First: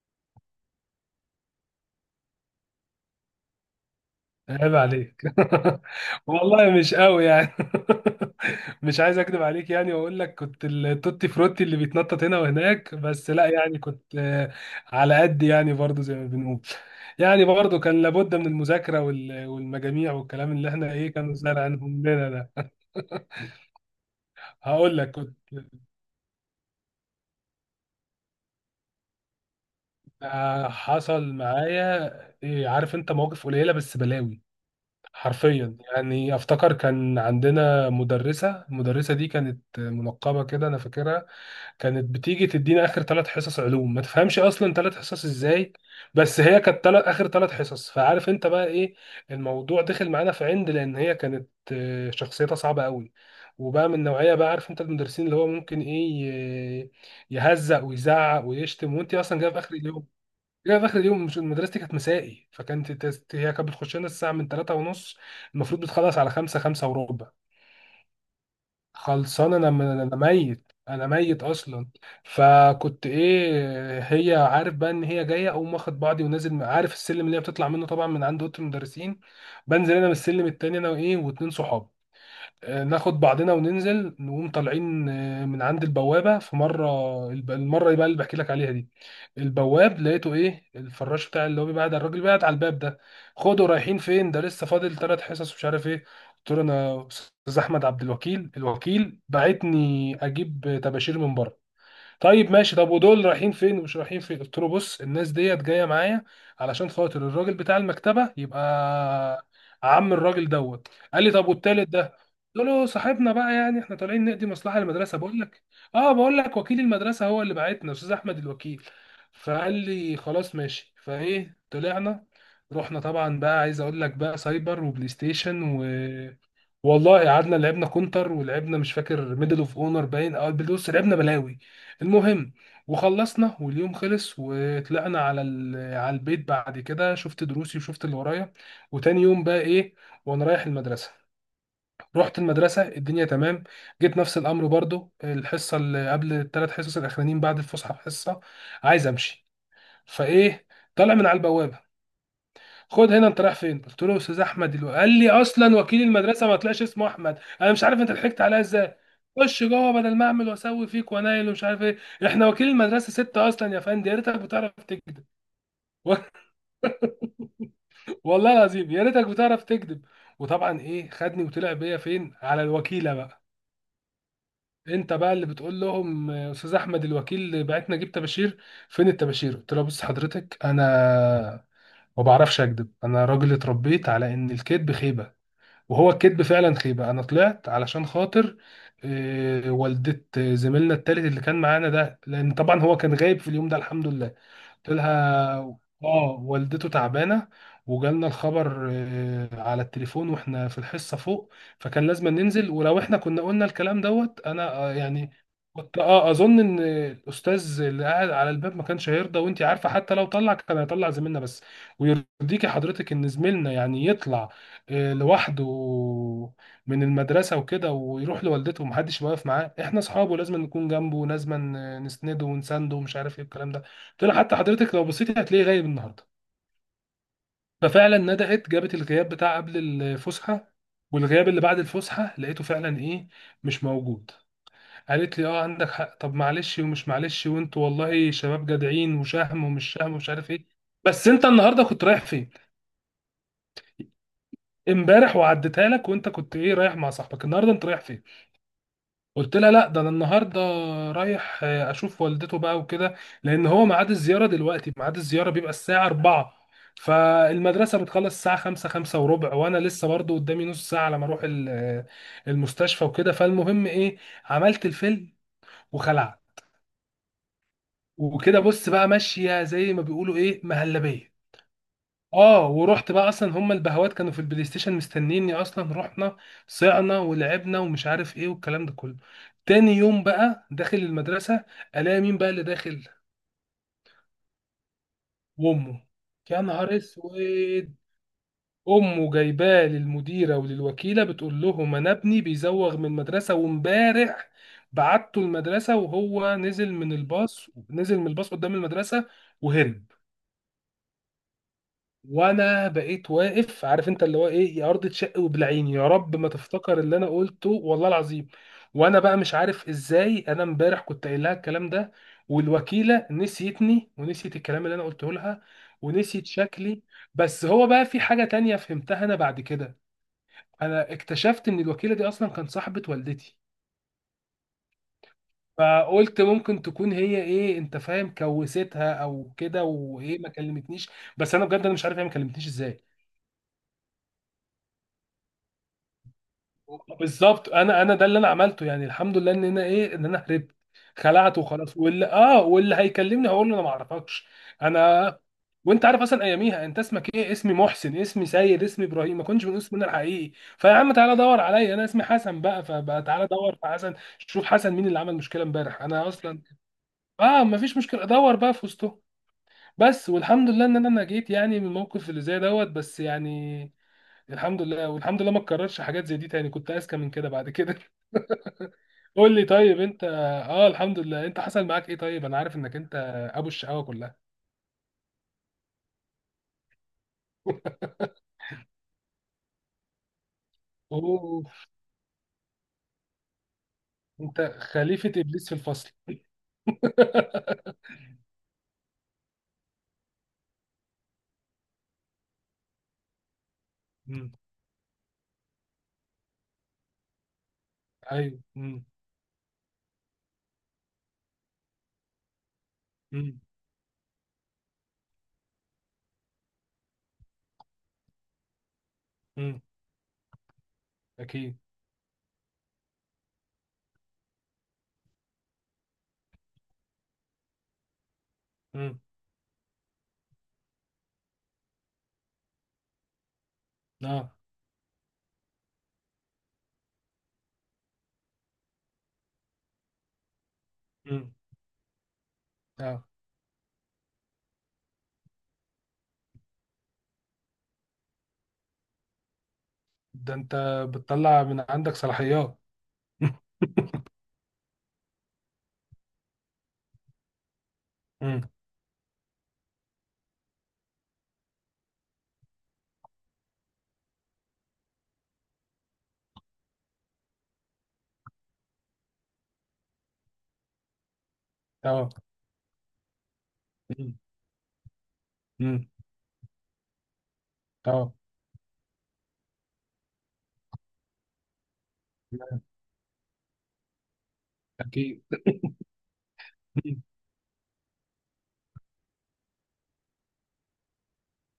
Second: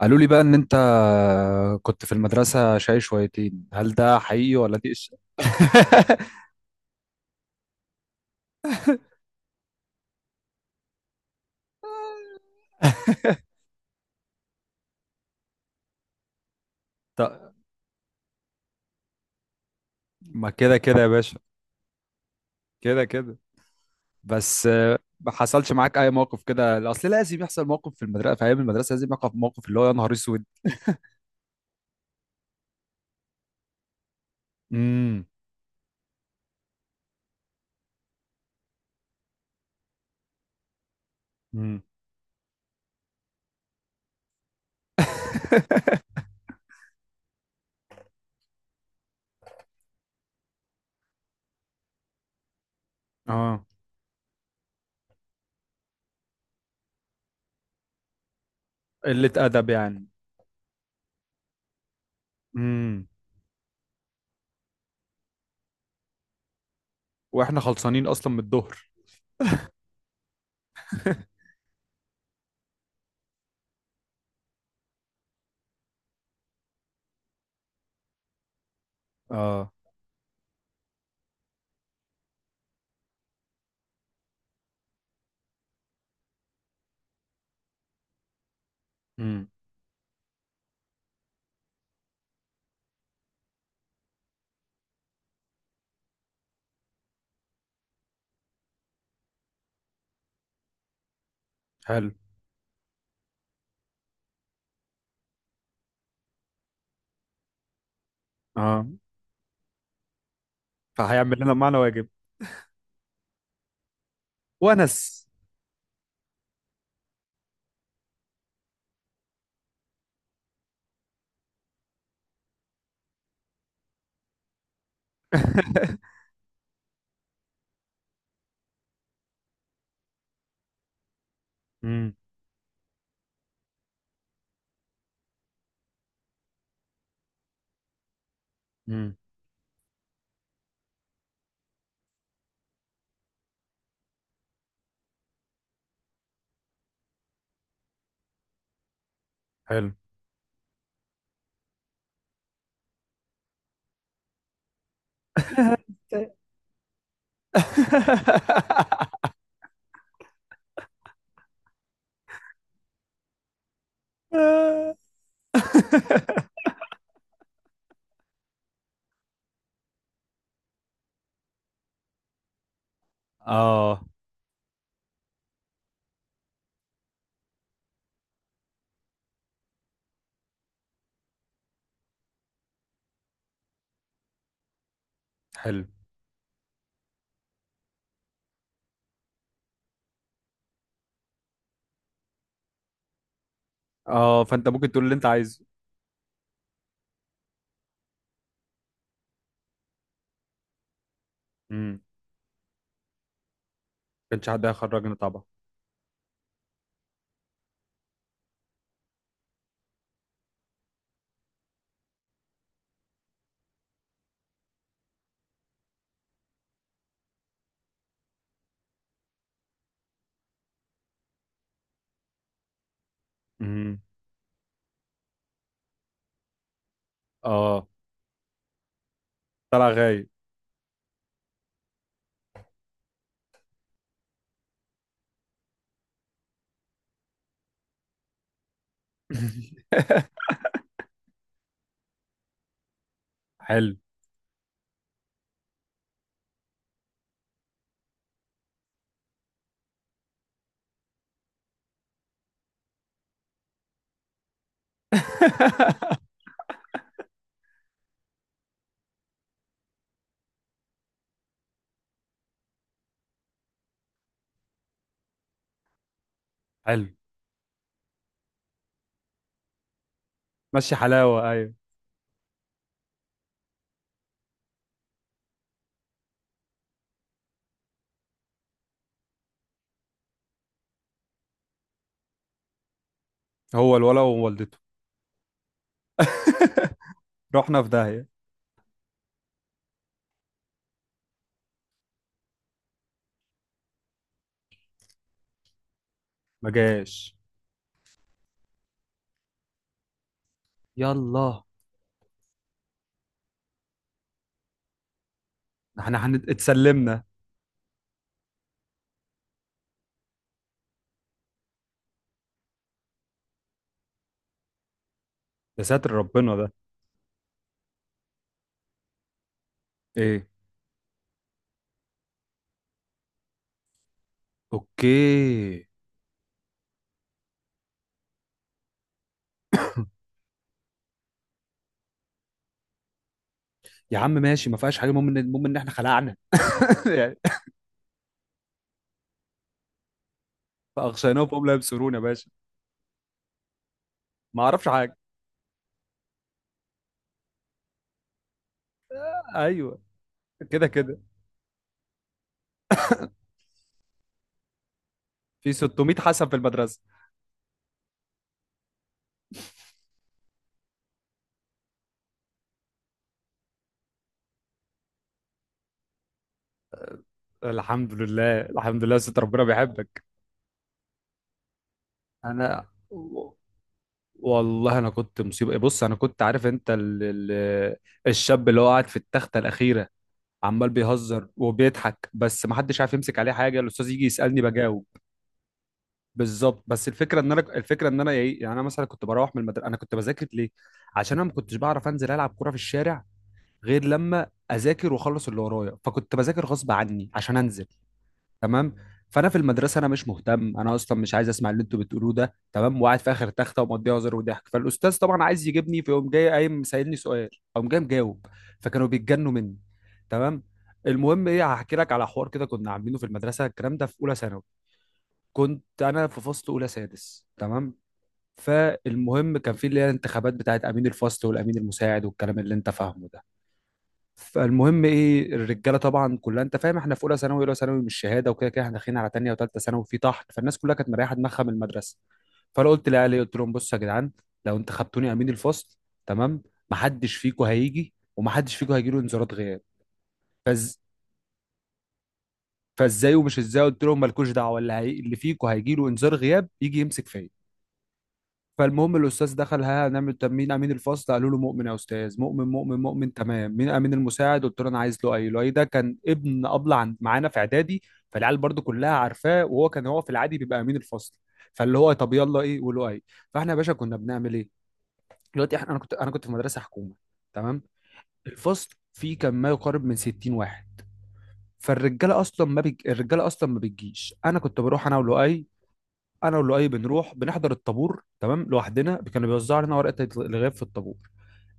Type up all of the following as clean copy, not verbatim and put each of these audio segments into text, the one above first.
قالوا لي بقى ان انت كنت في المدرسة شاي شويتين، هل ده حقيقي عيب ولا دي عليك. والله مش قوي يعني. مش عايز اكذب عليك يعني واقول لك كنت التوتي فروتي اللي بيتنطط هنا وهناك، بس لا، يعني كنت على قد يعني، برضو زي ما بنقول. يعني طب، برضو كان لابد من المذاكرة والمجاميع ما والكلام اللي كده احنا كده يا ايه، كانوا باشا. زارعينهم لنا ده. كده كده. بس هقول لك ما كنت حصلش معاك اي موقف كده، اصل لازم يحصل موقف في المدرسة، في ايام المدرسة لازم يقف موقف اللي هو يا نهار اسود. حصل معايا عارف انت، مواقف قليلة بس بلاوي. امم. حرفيا يعني افتكر كان عندنا مدرسة، المدرسة دي كانت منقبة كده، انا فاكرها. امم. كانت بتيجي تدينا اخر ثلاث حصص علوم، ما تفهمش اصلا ثلاث حصص ازاي، بس هي كانت تلات، اخر ثلاث حصص. فعارف انت بقى ايه، الموضوع دخل معانا في عند، لان هي كانت شخصيتها صعبة قوي، اه، وبقى من نوعية بقى عارف انت المدرسين اللي هو ممكن ايه، ي- يهزق ويزعق ويشتم، وانت قلة اصلا جايب ادب اخر يعني. اليوم. لا، في اخر اليوم، مش مدرستي كانت مسائي، امم. هي كانت بتخش لنا الساعه من 3 ونص، المفروض بتخلص على 5، 5 وربع. واحنا خلصانين اصلا من الظهر. خلصان انا، انا ميت، انا ميت اصلا. فكنت ايه، هي عارف بقى ان هي جايه، اقوم واخد بعضي ونازل، عارف السلم اللي هي بتطلع منه طبعا من عند اوضه المدرسين، اه. بنزل انا من السلم التاني انا وايه، واتنين صحاب، ناخد بعضنا وننزل، نقوم طالعين من عند البوابة. في مرة، المرة بقى اللي بحكي لك عليها دي، امم. البواب لقيته ايه، الفراش بتاع اللي هو بيبعد على الراجل بيبعد على الباب ده. خدوا رايحين فين، ده لسه فاضل ثلاث حصص ومش عارف ايه. قلت له انا استاذ احمد عبد الوكيل، الوكيل بعتني اجيب طباشير من بره. حلو. طيب ماشي، طب ودول رايحين فين ومش رايحين فين؟ قلت له بص، الناس ديت جايه معايا علشان خاطر الراجل بتاع المكتبه يبقى اه، عم الراجل دوت. قال لي فهيعمل طب لنا معنا والتالت واجب. ده؟ قلت له صاحبنا بقى، يعني احنا طالعين نقضي مصلحه ونس. للمدرسه، بقول لك، اه بقول لك وكيل المدرسه هو اللي بعتنا، استاذ احمد الوكيل. فقال لي خلاص ماشي. فايه، طلعنا، رحنا طبعا بقى، عايز اقول لك بقى، سايبر وبلاي ستيشن و، والله قعدنا لعبنا كونتر ولعبنا مش فاكر ميدل اوف اونر، باين او بص، لعبنا بلاوي. امم. المهم، وخلصنا واليوم خلص، وطلعنا على على البيت. بعد كده شفت دروسي وشفت اللي ورايا، امم. وتاني يوم بقى ايه، وانا رايح المدرسه، رحت المدرسه الدنيا تمام. جيت نفس الامر برضو، الحصه اللي قبل الثلاث حصص الاخرانيين بعد الفسحه، حصه عايز امشي. حلو. فايه، طالع من على البوابه، خد هنا انت رايح فين؟ قلت له استاذ احمد قال لي اصلا وكيل المدرسه ما طلعش اسمه احمد، انا مش عارف انت ضحكت عليا ازاي. خش جوه بدل ما اعمل واسوي فيك وانايل ومش عارف ايه، احنا وكيل المدرسه ستة اصلا يا فندم، يا ريتك بتعرف تكذب. و- والله العظيم يا ريتك بتعرف تكذب. وطبعا ايه، خدني وطلع بيا فين، على الوكيله بقى. اه. انت بقى اللي بتقول لهم استاذ احمد الوكيل بعتنا جيب طباشير، فين الطباشير؟ قلت له بص حضرتك، انا ما بعرفش اكذب، انا راجل اتربيت على ان الكذب خيبه، حلو. وهو الكذب فعلا خيبة. انا طلعت علشان خاطر والدة زميلنا التالت اللي كان معانا ده، لان طبعا هو كان غايب في اليوم ده الحمد لله. اه، فانت قلت ممكن تقول اللي انت لها عايزه. اه، والدته تعبانه، وجالنا الخبر على التليفون واحنا في الحصه فوق، امم. فكان لازم ننزل. ولو احنا كنا قلنا الكلام دوت، كانش حد انا هيخرجنا يعني طبعا. كنت اه اظن ان الاستاذ اللي قاعد على الباب ما كانش هيرضى، وانت عارفه حتى لو طلع كان هيطلع زميلنا بس. ويرضيكي حضرتك ان زميلنا يعني يطلع لوحده من المدرسه وكده، ويروح لوالدته ومحدش واقف معاه؟ احنا اصحابه، لازم نكون جنبه، لازم نسنده ونسانده ومش عارف ايه الكلام ده. امم. قلت لها حتى حضرتك لو بصيتي هتلاقيه غايب النهارده. اه، ففعلا ندقت جابت الغياب بتاع قبل طلع غايب. الفسحه، والغياب اللي بعد الفسحه، لقيته فعلا ايه، مش موجود. قالت لي اه عندك حق، طب معلش ومش معلش، وانتوا والله شباب جدعين وشهم ومش شهم ومش عارف ايه. بس انت النهارده كنت رايح فين؟ حلو. امبارح وعديتها لك، وانت كنت ايه رايح مع صاحبك، النهارده انت رايح فين؟ قلت لها لا ده انا النهارده رايح اشوف والدته بقى وكده، لان هو ميعاد الزياره دلوقتي، ميعاد الزياره بيبقى الساعه 4، فالمدرسه بتخلص الساعه 5، 5 وربع، وانا لسه برضو قدامي نص ساعه على ما اروح المستشفى وكده. فالمهم ايه، عملت الفيلم وخلعت. حلو، وكده بص بقى ماشيه زي ما بيقولوا ايه، ماشي مهلبيه. حلاوه. ايوه، اه، ورحت بقى، اصلا هم البهوات كانوا في البلاي ستيشن مستنيني اصلا، رحنا صعنا ولعبنا ومش عارف ايه والكلام ده كله. تاني يوم بقى داخل المدرسة، الاقي مين بقى اللي داخل، هو الولا ووالدته. وامه. يا نهار اسود. رحنا في داهيه. امه جايباه للمديرة وللوكيلة، بتقول لهم انا ابني بيزوغ من المدرسة، وامبارح بعته المدرسة وهو ما نزل من جاش. الباص، نزل من الباص قدام المدرسة وهرب. يلا، وانا بقيت واقف، عارف انت اللي هو ايه، يا ارض تشق وبلعيني، يا احنا رب ما تفتكر اللي اتسلمنا. انا قلته، والله العظيم. وانا بقى مش عارف ازاي، انا امبارح كنت قايل لها الكلام ده، والوكيله نسيتني ونسيت الكلام اللي انا قلته لها، يا ساتر ونسيت ربنا ده شكلي. بس هو بقى في حاجه تانية فهمتها انا بعد كده، ايه. انا اكتشفت ان الوكيله دي اصلا كانت صاحبه والدتي، اوكي فقلت ممكن تكون هي ايه، انت فاهم، كوستها او كده، وايه ما كلمتنيش. بس انا بجد انا مش عارف هي ما كلمتنيش ازاي. يا عم، ماشي، ما فيهاش حاجه، المهم ان احنا خلعنا. يعني، بالظبط، انا ده اللي انا عملته، يعني الحمد لله ان انا ايه، ان انا هربت، فاغشيناهم خلعت فهم لا وخلاص. يبصرون يا واللي باشا. اه واللي هيكلمني هقول له انا ما اعرفكش. ما اعرفش حاجه. انا، وانت عارف اصلا اياميها، انت اسمك ايه، اسمي محسن، اسمي سيد، اسمي ابراهيم، ما كنتش بنقول ايوه، اسمنا الحقيقي. كده فيا عم كده. تعالى دور عليا، انا اسمي حسن بقى، فبقى تعالى دور في حسن، شوف حسن مين اللي عمل مشكله في امبارح، 600 انا حسن في اصلا المدرسه. اه ما فيش مشكله، دور بقى في وسطهم. بس والحمد لله ان انا نجيت يعني من الموقف اللي زي دوت. بس يعني الحمد لله، والحمد لله ما اتكررش حاجات زي دي تاني، كنت اذكى من كده بعد كده. الحمد لله الحمد لله، ست قول ربنا لي طيب بيحبك. انت، اه الحمد لله، انت حصل معاك ايه طيب، انا عارف انا انك انت و- ابو الشقاوه كلها. والله انا كنت مصيبه. بص، انا كنت عارف انت الشاب اللي هو قاعد في التخته الاخيره، عمال بيهزر اوه، وبيضحك، بس ما حدش عارف يمسك عليه حاجه. الاستاذ يجي انت يسالني بجاوب. خليفه ابليس في الفصل. بالظبط. بس الفكره ان انا ايه يعني، انا مثلا كنت بروح من المدرسه، انا كنت بذاكر ليه؟ عشان انا ما كنتش بعرف انزل العب كوره في الشارع غير لما مم. اذاكر واخلص اللي ورايا، فكنت بذاكر غصب عني عشان انزل. ايوه. تمام. فانا في المدرسه انا مش مهتم، انا اصلا مش عايز اسمع اللي انتوا بتقولوه ده، تمام، وقاعد في اخر مم. تخته ومقضيها هزار وضحك. فالاستاذ طبعا عايز يجيبني، فيقوم جاي قايم سائلني سؤال، اقوم جاي مجاوب. فكانوا بيتجنوا مني. مم. تمام. المهم ايه، اكيد. هحكي لك على حوار كده كنا عاملينه في المدرسه، الكلام ده في اولى ثانوي. كنت انا في فصل اولى سادس، تمام. مم. فالمهم، كان في اللي هي الانتخابات بتاعت امين الفصل والامين المساعد والكلام اللي انت فاهمه ده. اه. فالمهم ايه، الرجاله طبعا كلها انت فاهم، احنا في اولى ثانوي، اولى ثانوي مش شهاده، وكده كده احنا داخلين على تانيه وتالته ثانوي في طحن، فالناس كلها كانت مريحه مم. دماغها من المدرسه. فانا قلت اه. لاهلي، قلت لهم بصوا يا جدعان، لو انت خدتوني امين الفصل، تمام، محدش فيكم هيجي ومحدش فيكم هيجي له انذارات غياب. ده انت فز... بتطلع من عندك صلاحيات. فازاي ومش ازاي؟ قلت لهم مالكوش دعوه، اللي فيكم هيجي له انذار غياب يجي يمسك فيا. مم. فالمهم الاستاذ دخل، ها هنعمل، طب مين امين الفصل؟ قالوا له مؤمن يا استاذ، مؤمن، مؤمن، مؤمن، تمام. مين امين المساعد؟ قلت له انا عايز لؤي. لؤي ده كان ابن ابله عند معانا في اعدادي، فالعيال برضو كلها عارفاه، وهو كان في العادي بيبقى امين الفصل. فاللي هو اه. طب يلا، ايه ولؤي. فاحنا يا باشا كنا مم. بنعمل ايه دلوقتي؟ احنا مم. انا كنت في مدرسه حكومه، تمام. اه. الفصل فيه كان ما يقارب من 60 واحد. فالرجاله اصلا ما بيج... الرجاله اصلا ما بتجيش. انا كنت بروح انا اكيد. ولؤي، مم. بنروح بنحضر الطابور تمام لوحدنا. كانوا بيوزعوا علينا ورقه الغياب في الطابور،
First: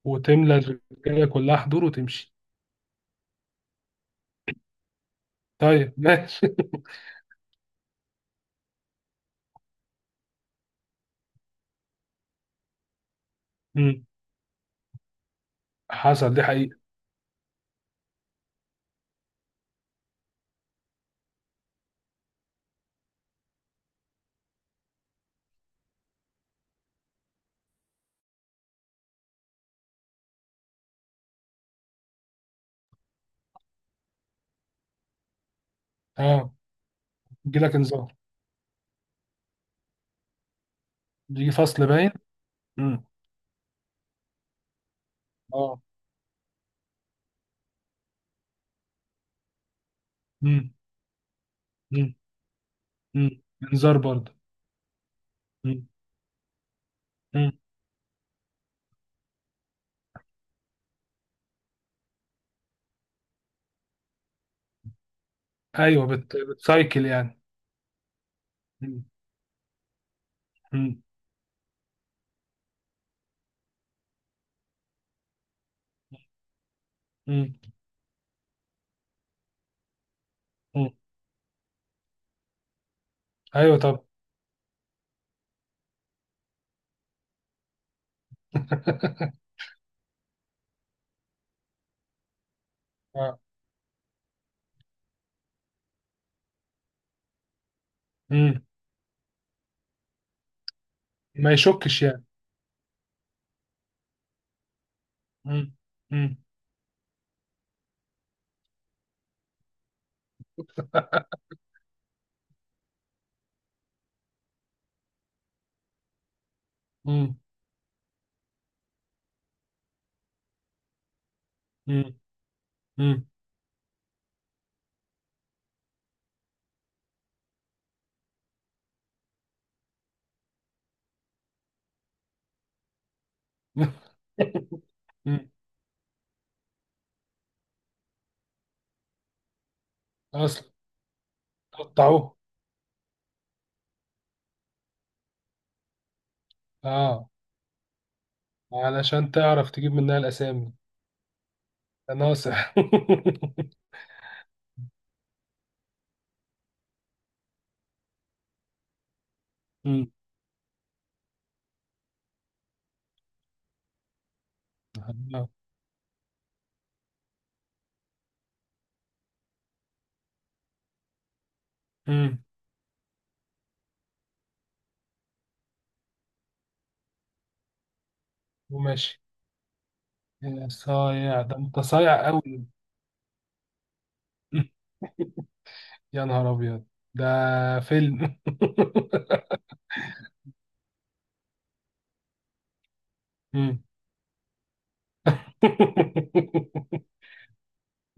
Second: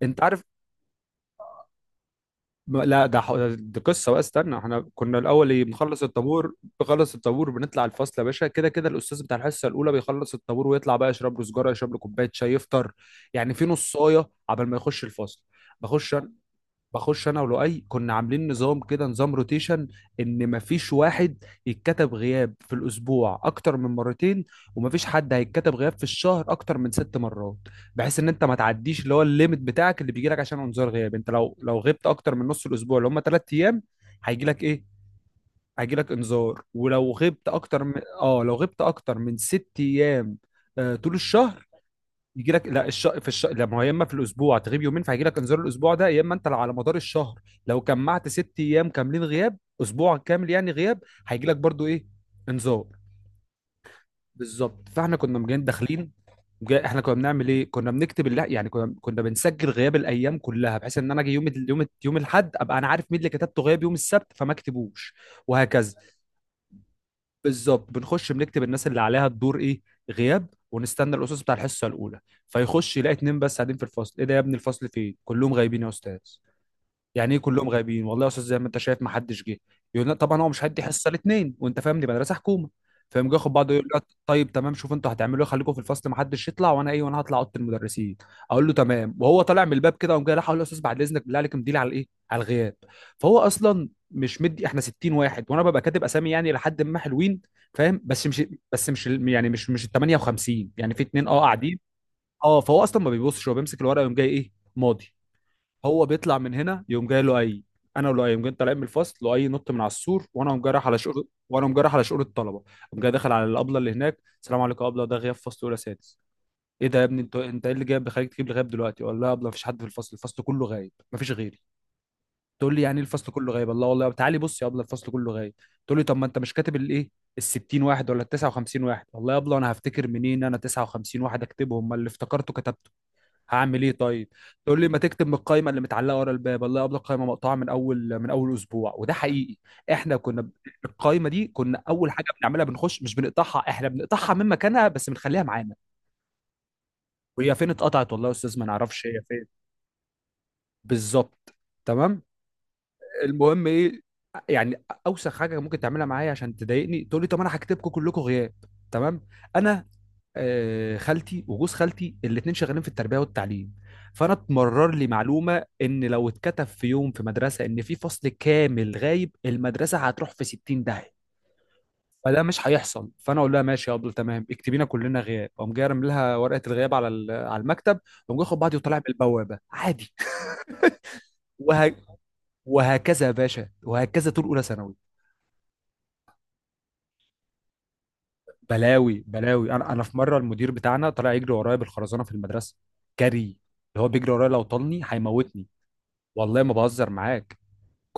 انت عارف. وتملى الرجاله كلها حضور وتمشي. لا، دي قصه بقى، استنى. احنا كنا الاول ايه، طيب بنخلص ماشي. الطابور، بنطلع الفصل يا باشا. كده كده الاستاذ بتاع الحصه الاولى بيخلص الطابور ويطلع بقى، يشرب له سجاره، يشرب له كوبايه شاي، يفطر، يعني في مم. نصايه عبال ما يخش الفصل. بخش، حصل دي حقيقه. انا ولؤي كنا عاملين نظام كده، نظام روتيشن. ان مفيش واحد يتكتب غياب في الاسبوع اكتر من مرتين، ومفيش حد هيتكتب غياب في الشهر اكتر من 6 مرات. بحيث ان انت ما تعديش اللي هو الليميت بتاعك اللي بيجي لك عشان انذار غياب. انت لو غبت اكتر من نص الاسبوع اللي هم 3 ايام، هيجي لك ايه، هيجي لك اه، انذار. ولو غبت يجي لك اكتر من، انذار. اه لو غبت اكتر من 6 ايام، طول يجي الشهر، فصل باين. يجي لك، لا، مم. لا، ما هو يا اما في الاسبوع تغيب يومين فهيجي لك انذار اه. الاسبوع ده، يا اما انت على مدار الشهر لو جمعت 6 ايام كاملين غياب، اسبوع كامل يعني مم. غياب، هيجي لك برضو ايه، مم. انذار. مم. انذار برضه. بالظبط. فاحنا كنا مجانين مم. داخلين. احنا كنا بنعمل مم. ايه، كنا بنكتب يعني كنا بنسجل غياب الايام كلها، بحيث ان انا اجي يوم الاحد ابقى انا عارف مين اللي كتبته غياب يوم السبت فما اكتبوش، وهكذا. ايوه، بت... بتسايكل يعني. بالظبط، بنخش بنكتب الناس اللي مم. عليها الدور ايه، غياب، مم. ونستنى الاستاذ بتاع الحصه الاولى. فيخش يلاقي اتنين بس قاعدين في الفصل. ايه ده يا ابني، الفصل فين؟ كلهم غايبين يا استاذ. يعني ايه مم. كلهم غايبين؟ والله يا استاذ زي ما انت شايف، ما حدش جه. يقول لا طبعا، هو مش هيدي مم. حصه الاثنين، وانت فاهم، دي مدرسه حكومه. فيقوم جه ياخد بعضه ايوه يقول لا، طب. طيب تمام، شوف انتوا هتعملوا ايه، خليكم في الفصل، ما حدش يطلع، وانا ايه، وانا هطلع اوضه المدرسين. اقول له تمام. وهو طالع من الباب كده، قام جاي راح، اقول له يا استاذ بعد اذنك، بالله عليك مديلي على الايه، على الغياب. فهو آه. اصلا مش مدي، احنا 60 واحد وانا ببقى كاتب اسامي يعني لحد ما حلوين، فاهم، بس مش، مم. يعني مش ال 58، يعني في اتنين ما قاعدين. يشكش يعني. اه فهو اصلا ما بيبصش، هو بيمسك الورقه ويقوم جاي ايه، ماضي. مم. هو مم. بيطلع من هنا، يقوم جاي انا ولؤي يقوم جاي طالعين من الفصل. لؤي نط من على السور، وانا قوم جاي رايح على شؤون، الطلبه، قوم جاي داخل على الابله اللي هناك. السلام عليكم يا ابله، ده غياب فصل اولى سادس. ايه ده يا ابني، مم. انت ايه اللي جايب بيخليك تجيب لي غياب دلوقتي؟ ولا لا يا ابله، مفيش حد في الفصل، الفصل كله غايب، مفيش غيري. مم. تقول لي يعني إيه مم. الفصل كله غايب؟ الله، والله تعالي بص يا ابله، الفصل كله غايب. تقول لي طب ما انت مش كاتب الايه، ال 60 واحد ولا ال 59 واحد؟ والله يا ابله انا هفتكر منين؟ انا 59 واحد اكتبهم؟ ما اللي افتكرته كتبته، هعمل ايه طيب. تقول لي ما تكتب من مم. القائمه اللي متعلقه ورا الباب. الله يقبل، القائمه مقطوعه من اول اسبوع، وده حقيقي. احنا كنا ب- اصلا القائمه دي كنا اول حاجه قطعوه. بنعملها، بنخش مش بنقطعها، احنا بنقطعها من مكانها بس بنخليها معانا. اه، وهي فين اتقطعت؟ والله يا استاذ ما نعرفش هي علشان فين. تعرف تجيب منها الاسامي. بالظبط، تمام. ناصح. المهم ايه، يعني اوسخ حاجه ممكن تعملها معايا عشان تضايقني، تقول لي طب انا هكتبكم كلكم غياب، تمام. انا مم. خالتي وجوز خالتي الاثنين شغالين في التربيه والتعليم، فانا اتمرر لي آه. معلومه ان لو اتكتب في يوم في مدرسه ان في فصل كامل غايب، المدرسه هتروح في 60 داهيه. فده مم. مش هيحصل. فانا اقول لها ماشي يا ابله، تمام، اكتبينا كلنا غياب. اقوم جاي رامي لها ورقه الغياب على على المكتب، اقوم جاي اخد بعضي وطالع من وماشي. البوابه عادي. يا صايع، ده انت وه... صايع قوي. وهكذا يا باشا، وهكذا طول اولى ثانوي. يا نهار ابيض، ده فيلم. بلاوي بلاوي. انا في مره المدير بتاعنا طلع يجري ورايا بالخرزانه في المدرسه. جري، مم. اللي هو بيجري ورايا لو طالني هيموتني، والله ما بهزر معاك.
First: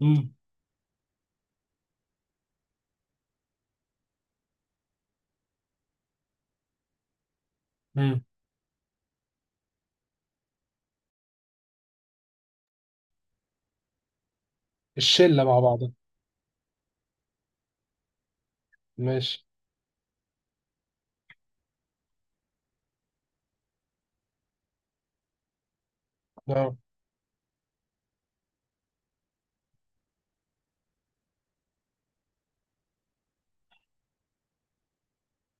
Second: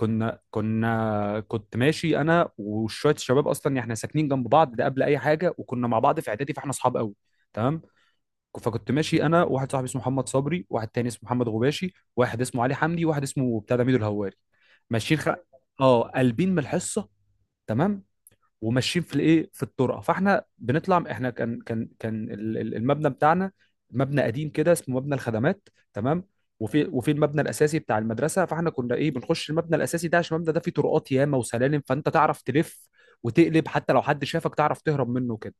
مم. كنا كنت ماشي انا وشويه الشباب، اصلا يعني احنا ساكنين جنب بعض ده قبل اي حاجه، وكنا مع بعض في اعدادي، فاحنا اصحاب قوي تمام. مم. فكنت ماشي انا، واحد صاحبي اسمه محمد صبري، واحد تاني اسمه محمد غباشي، واحد اسمه علي حمدي، واحد اسمه بتاع ده ميدو الهواري. ماشيين خ... الشله مع بعض. اه قلبين من الحصه، تمام. وماشيين في ماشي، الايه في الطرقه. فاحنا بنطلع، احنا كان المبنى بتاعنا مبنى قديم كده، اسمه مبنى الخدمات، تمام. اه، وفي المبنى الاساسي بتاع المدرسه، فاحنا كنا ايه، بنخش المبنى الاساسي ده عشان المبنى ده فيه طرقات ياما وسلالم، فانت تعرف تلف وتقلب، حتى لو حد شافك تعرف تهرب منه كده.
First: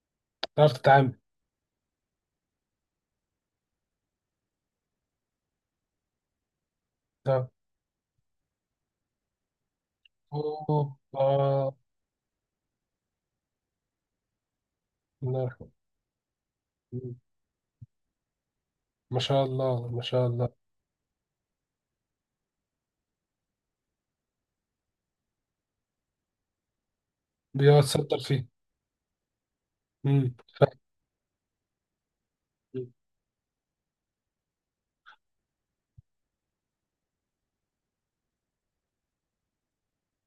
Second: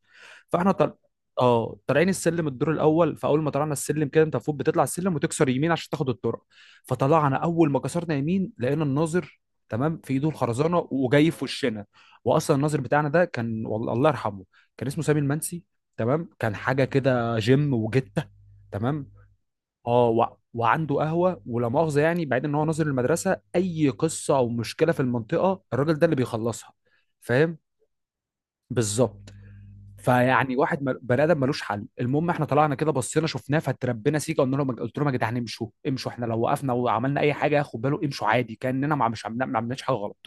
فاحنا تعرف طل... تتعامل. اه طالعين السلم، الدور الاول. فاول ما طلعنا السلم كده، انت المفروض بتطلع السلم وتكسر يمين عشان تاخد الطرق. فطلعنا، اه، اول ما كسرنا يمين لقينا الناظر، تمام، في ايده الخرزانه أوه. وجاي في اه، وشنا. واصلا الناظر بتاعنا ده كان، والله الله يرحمه، كان اسمه سامي الله المنسي، يرحمه. تمام. كان حاجه مم. كده جيم وجته، تمام. ما شاء الله ما شاء الله. وعنده قهوه ولا مؤاخذه، يعني بعيد، ان هو ناظر المدرسه اي قصه او مشكله في المنطقه الراجل ده اللي بيخلصها، فاهم. بيتصدر فيه. بالظبط. مم. فيعني واحد بني ادم ملوش حل. المهم احنا طلعنا كده مم. بصينا شفناه فتربنا سيكا، قلنا لهم، قلت لهم: يا جدعان امشوا امشوا، احنا لو وقفنا وعملنا اي حاجه ياخد باله، امشوا عادي كاننا ما مش عملنا ما عملناش حاجه غلط.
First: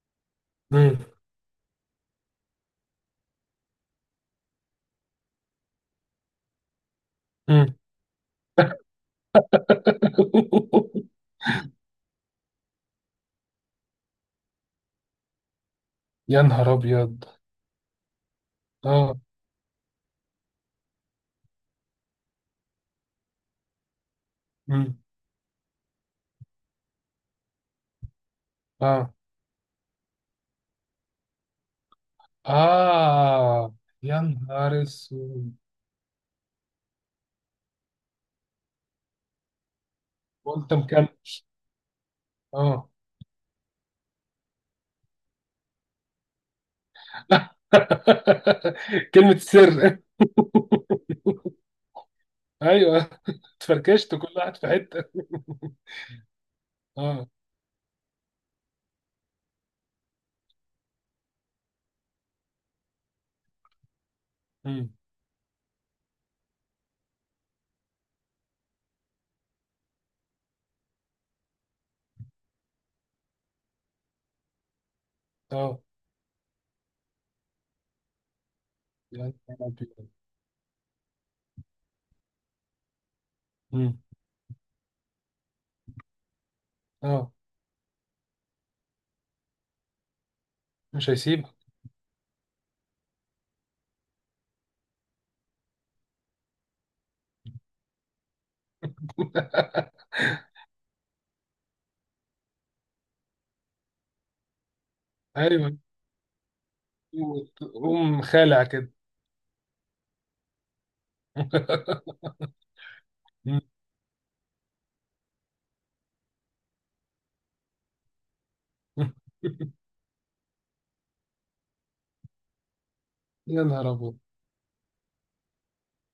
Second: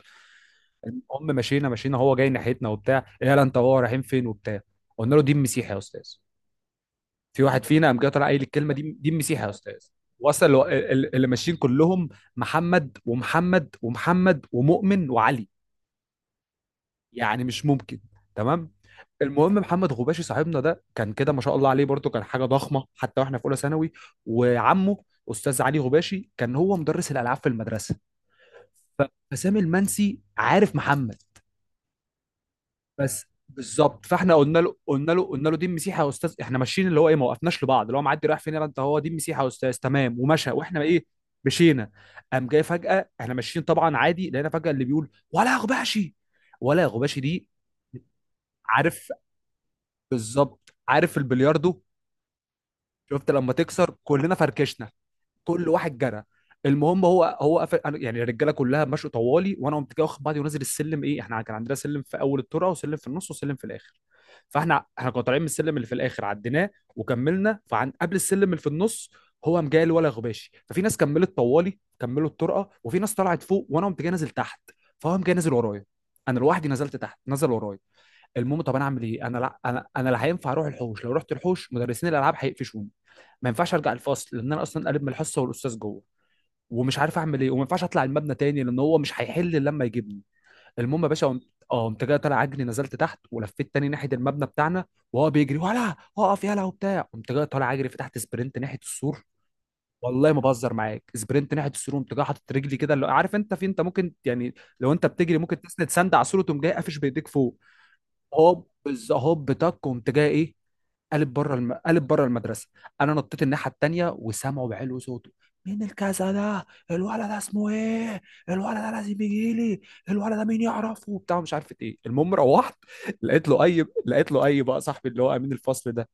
مم. المهم مشينا مشينا، هو جاي ناحيتنا وبتاع، إيه يلا انت وهو رايحين فين وبتاع. قلنا له: دي المسيح يا استاذ. في واحد مم. فينا قام جاي طالع قايل الكلمه دي، دي المسيح يا استاذ. وصل اللي ماشيين كلهم محمد ومحمد ومحمد ومؤمن وعلي، يا نهار ابيض. يعني مش ممكن. تمام. اه. المهم محمد غباشي صاحبنا ده كان كده ما شاء الله عليه، برضه كان حاجه ضخمه حتى واحنا في اولى ثانوي. مم. وعمه استاذ علي غباشي كان هو مدرس الالعاب في المدرسه. اه. فسامي المنسي عارف محمد بس اه، بالظبط. يا فاحنا قلنا له نهار قلنا له قلنا اسود، له دي مسيحي يا استاذ احنا ماشيين، اللي هو ايه، ما وقفناش لبعض، اللي هو معدي رايح فين يلا انت، هو دي مسيحي يا استاذ، تمام، ومشى، وانت واحنا ايه، مكمل. مشينا. قام جاي اه. فجاه احنا ماشيين طبعا عادي، لقينا فجاه اللي بيقول: ولا يا غباشي، ولا يا غباشي دي، عارف. كلمة السر. بالظبط. عارف البلياردو ايوه، شفت لما تكسر؟ اتفركشت كل كلنا واحد في فركشنا، حتة. كل واحد جرى. المهم اه. هو قفل يعني الرجاله كلها مشوا طوالي، وانا قمت جاي واخد بعضي ونازل السلم، ايه احنا كان عندنا سلم في اول الترعه وسلم في النص وسلم في الاخر. فاحنا مم. احنا كنا طالعين من السلم اللي في الاخر عديناه وكملنا، فعن قبل السلم اللي في النص هو قام جاي ولا غباشي. ففي ناس كملت طوالي كملوا الطرقه، وفي ناس طلعت فوق، وانا قمت جاي نازل تحت. فهو قام جاي نازل اه، ورايا، انا لوحدي نزلت تحت نزل ورايا. المهم، طب انا اعمل ايه؟ يعني. انا لا انا لا هينفع اروح الحوش، لو رحت الحوش مدرسين الالعاب هيقفشوني. ما ينفعش ارجع مم. الفصل لان انا اصلا قالب من الحصه والاستاذ جوه، ومش عارف اه، اعمل ايه. وما ينفعش اطلع المبنى تاني لان هو مش هيحل لما يجيبني. المهم يا مش باشا قمت، هيسيبك. اه قمت جاي طالع عجلي نزلت تحت ولفيت تاني ناحيه المبنى بتاعنا، وهو بيجري ولا اقف يلا وبتاع. قمت جاي طالع عجلي فتحت سبرنت ناحيه السور، والله ما بهزر معاك، سبرنت ناحيه السور، قمت جاي حاطط رجلي كده، عارف انت، في انت ممكن يعني لو انت بتجري ممكن ايوه، تسند سند على السور وتقوم جاي قافش بايديك فوق. قوم خالع هوب، كده. هوب تك، قمت جاي ايه، قالب بره قالب بره المدرسه. انا نطيت مم. الناحيه التانيه وسامعه بعلو صوته: مين الكذا ده، الولد ده اسمه ايه، الولد ده لازم يجي لي، الولد ده مين يعرفه وبتاع، مش عارف ايه. المهم روحت يا نهار ابيض. لقيت له اي بقى صاحبي اللي هو امين الفصل ده،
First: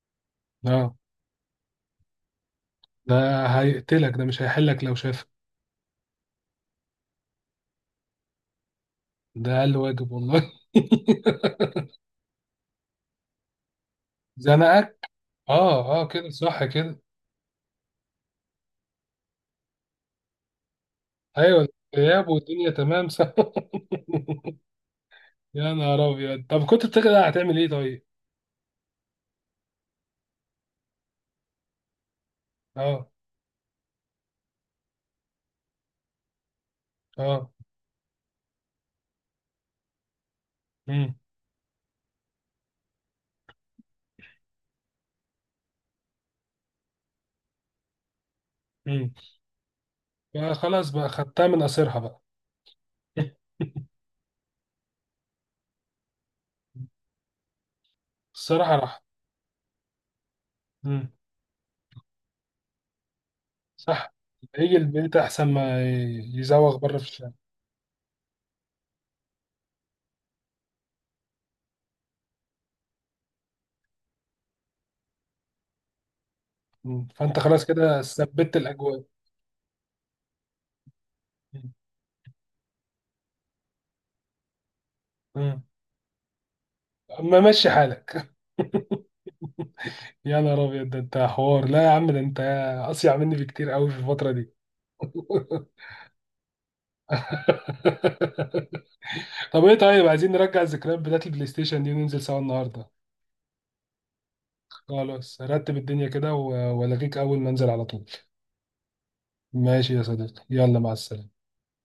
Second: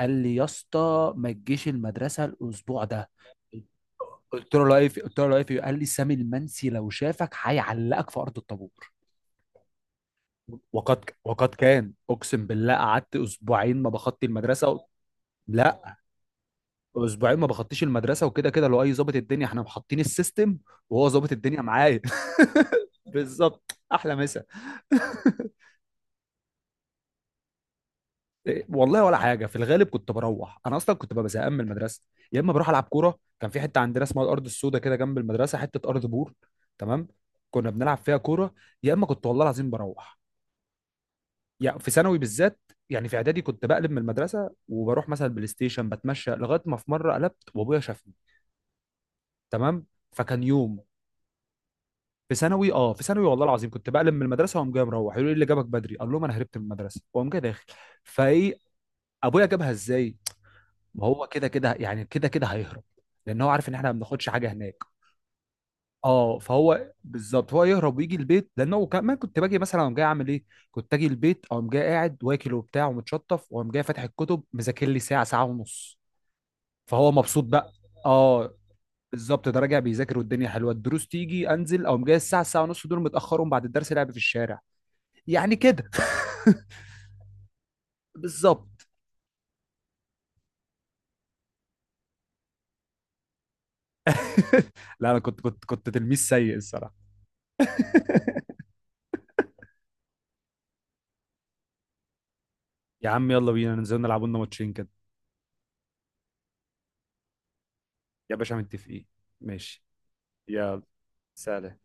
قال لي: يا اه. اسطى ما تجيش المدرسه الاسبوع ده. ده هيقتلك، ده مش قلت له: لا هيحلك ايه لو في- قلت له: شافك. لا ايه في؟ قال لي سامي المنسي لو شافك هيعلقك في ارض الطابور. ده اقل واجب والله. وقد كان، اقسم بالله قعدت اسبوعين ما بخطي المدرسه. زنقك. اه لا، اه، كده صح كده. اسبوعين ما بخطيش المدرسه، وكده كده لو اي ظابط الدنيا احنا محطين السيستم، وهو ظابط الدنيا ايوه، معايا. غياب والدنيا تمام صح. بالظبط، احلى مسا. يا نهار ابيض، طب كنت بتقلق هتعمل ايه طيب؟ إيه، والله ولا حاجه، في الغالب كنت بروح، انا اصلا كنت ببقى زهقان من المدرسه. يا اما بروح العب اه كوره، كان في حته عندنا اسمها الارض السوداء كده جنب المدرسه، حته ارض بور، تمام، اه، كنا بنلعب فيها كوره. يا اما كنت والله العظيم بروح، امم، يعني في ثانوي بالذات. يعني في اعدادي كنت بقلب من المدرسه وبروح مثلا بلاي ستيشن، بتمشى لغايه ما في مره قلبت وابويا شافني. امم، تمام. فكان بقى يوم خلاص بقى، خدتها من قصيرها بقى. في ثانوي، اه في ثانوي والله العظيم كنت بقلب من المدرسه واقوم جاي مروح، يقولوا لي إيه اللي جابك بدري، اقول لهم انا هربت من المدرسه، واقوم جاي داخل. فايه، الصراحه راح. ابويا جابها ازاي؟ ما امم، هو كده كده يعني، كده كده هيهرب، لان هو عارف ان احنا ما صح، بناخدش حاجه يجي هناك. البيت احسن ما اه يزوغ فهو بره في الشارع. بالظبط، هو يهرب ويجي البيت لان هو كمان، كنت باجي مثلا اقوم جاي اعمل ايه، كنت اجي البيت اقوم جاي قاعد واكل وبتاع ومتشطف واقوم جاي فاتح الكتب مذاكر لي ساعه ساعه ونص. فهو فانت مبسوط خلاص بقى. كده اه ثبت الاجواء. بالظبط، ده راجع بيذاكر والدنيا حلوه، الدروس تيجي انزل اقوم جاي الساعه ساعه ونص دول متاخرهم بعد الدرس لعب في الشارع. يعني امم، كده. اما مشي حالك. بالظبط. يا نهار ابيض، ده انت حوار، لا يا عم ده انت اصيع مني بكتير قوي في الفتره دي. لا انا كنت تلميذ سيء الصراحه. طب ايه طيب، عايزين نرجع الذكريات بتاعت البلاي ستيشن دي وننزل سوا النهارده. يا عم يلا بينا ننزل نلعب لنا ماتشين كده. خلاص رتب الدنيا كده، والغيك اول ما انزل على طول. يا باشا متفقين، ماشي. ماشي يا صديقي، يلا يلا، مع السلامة. سلام.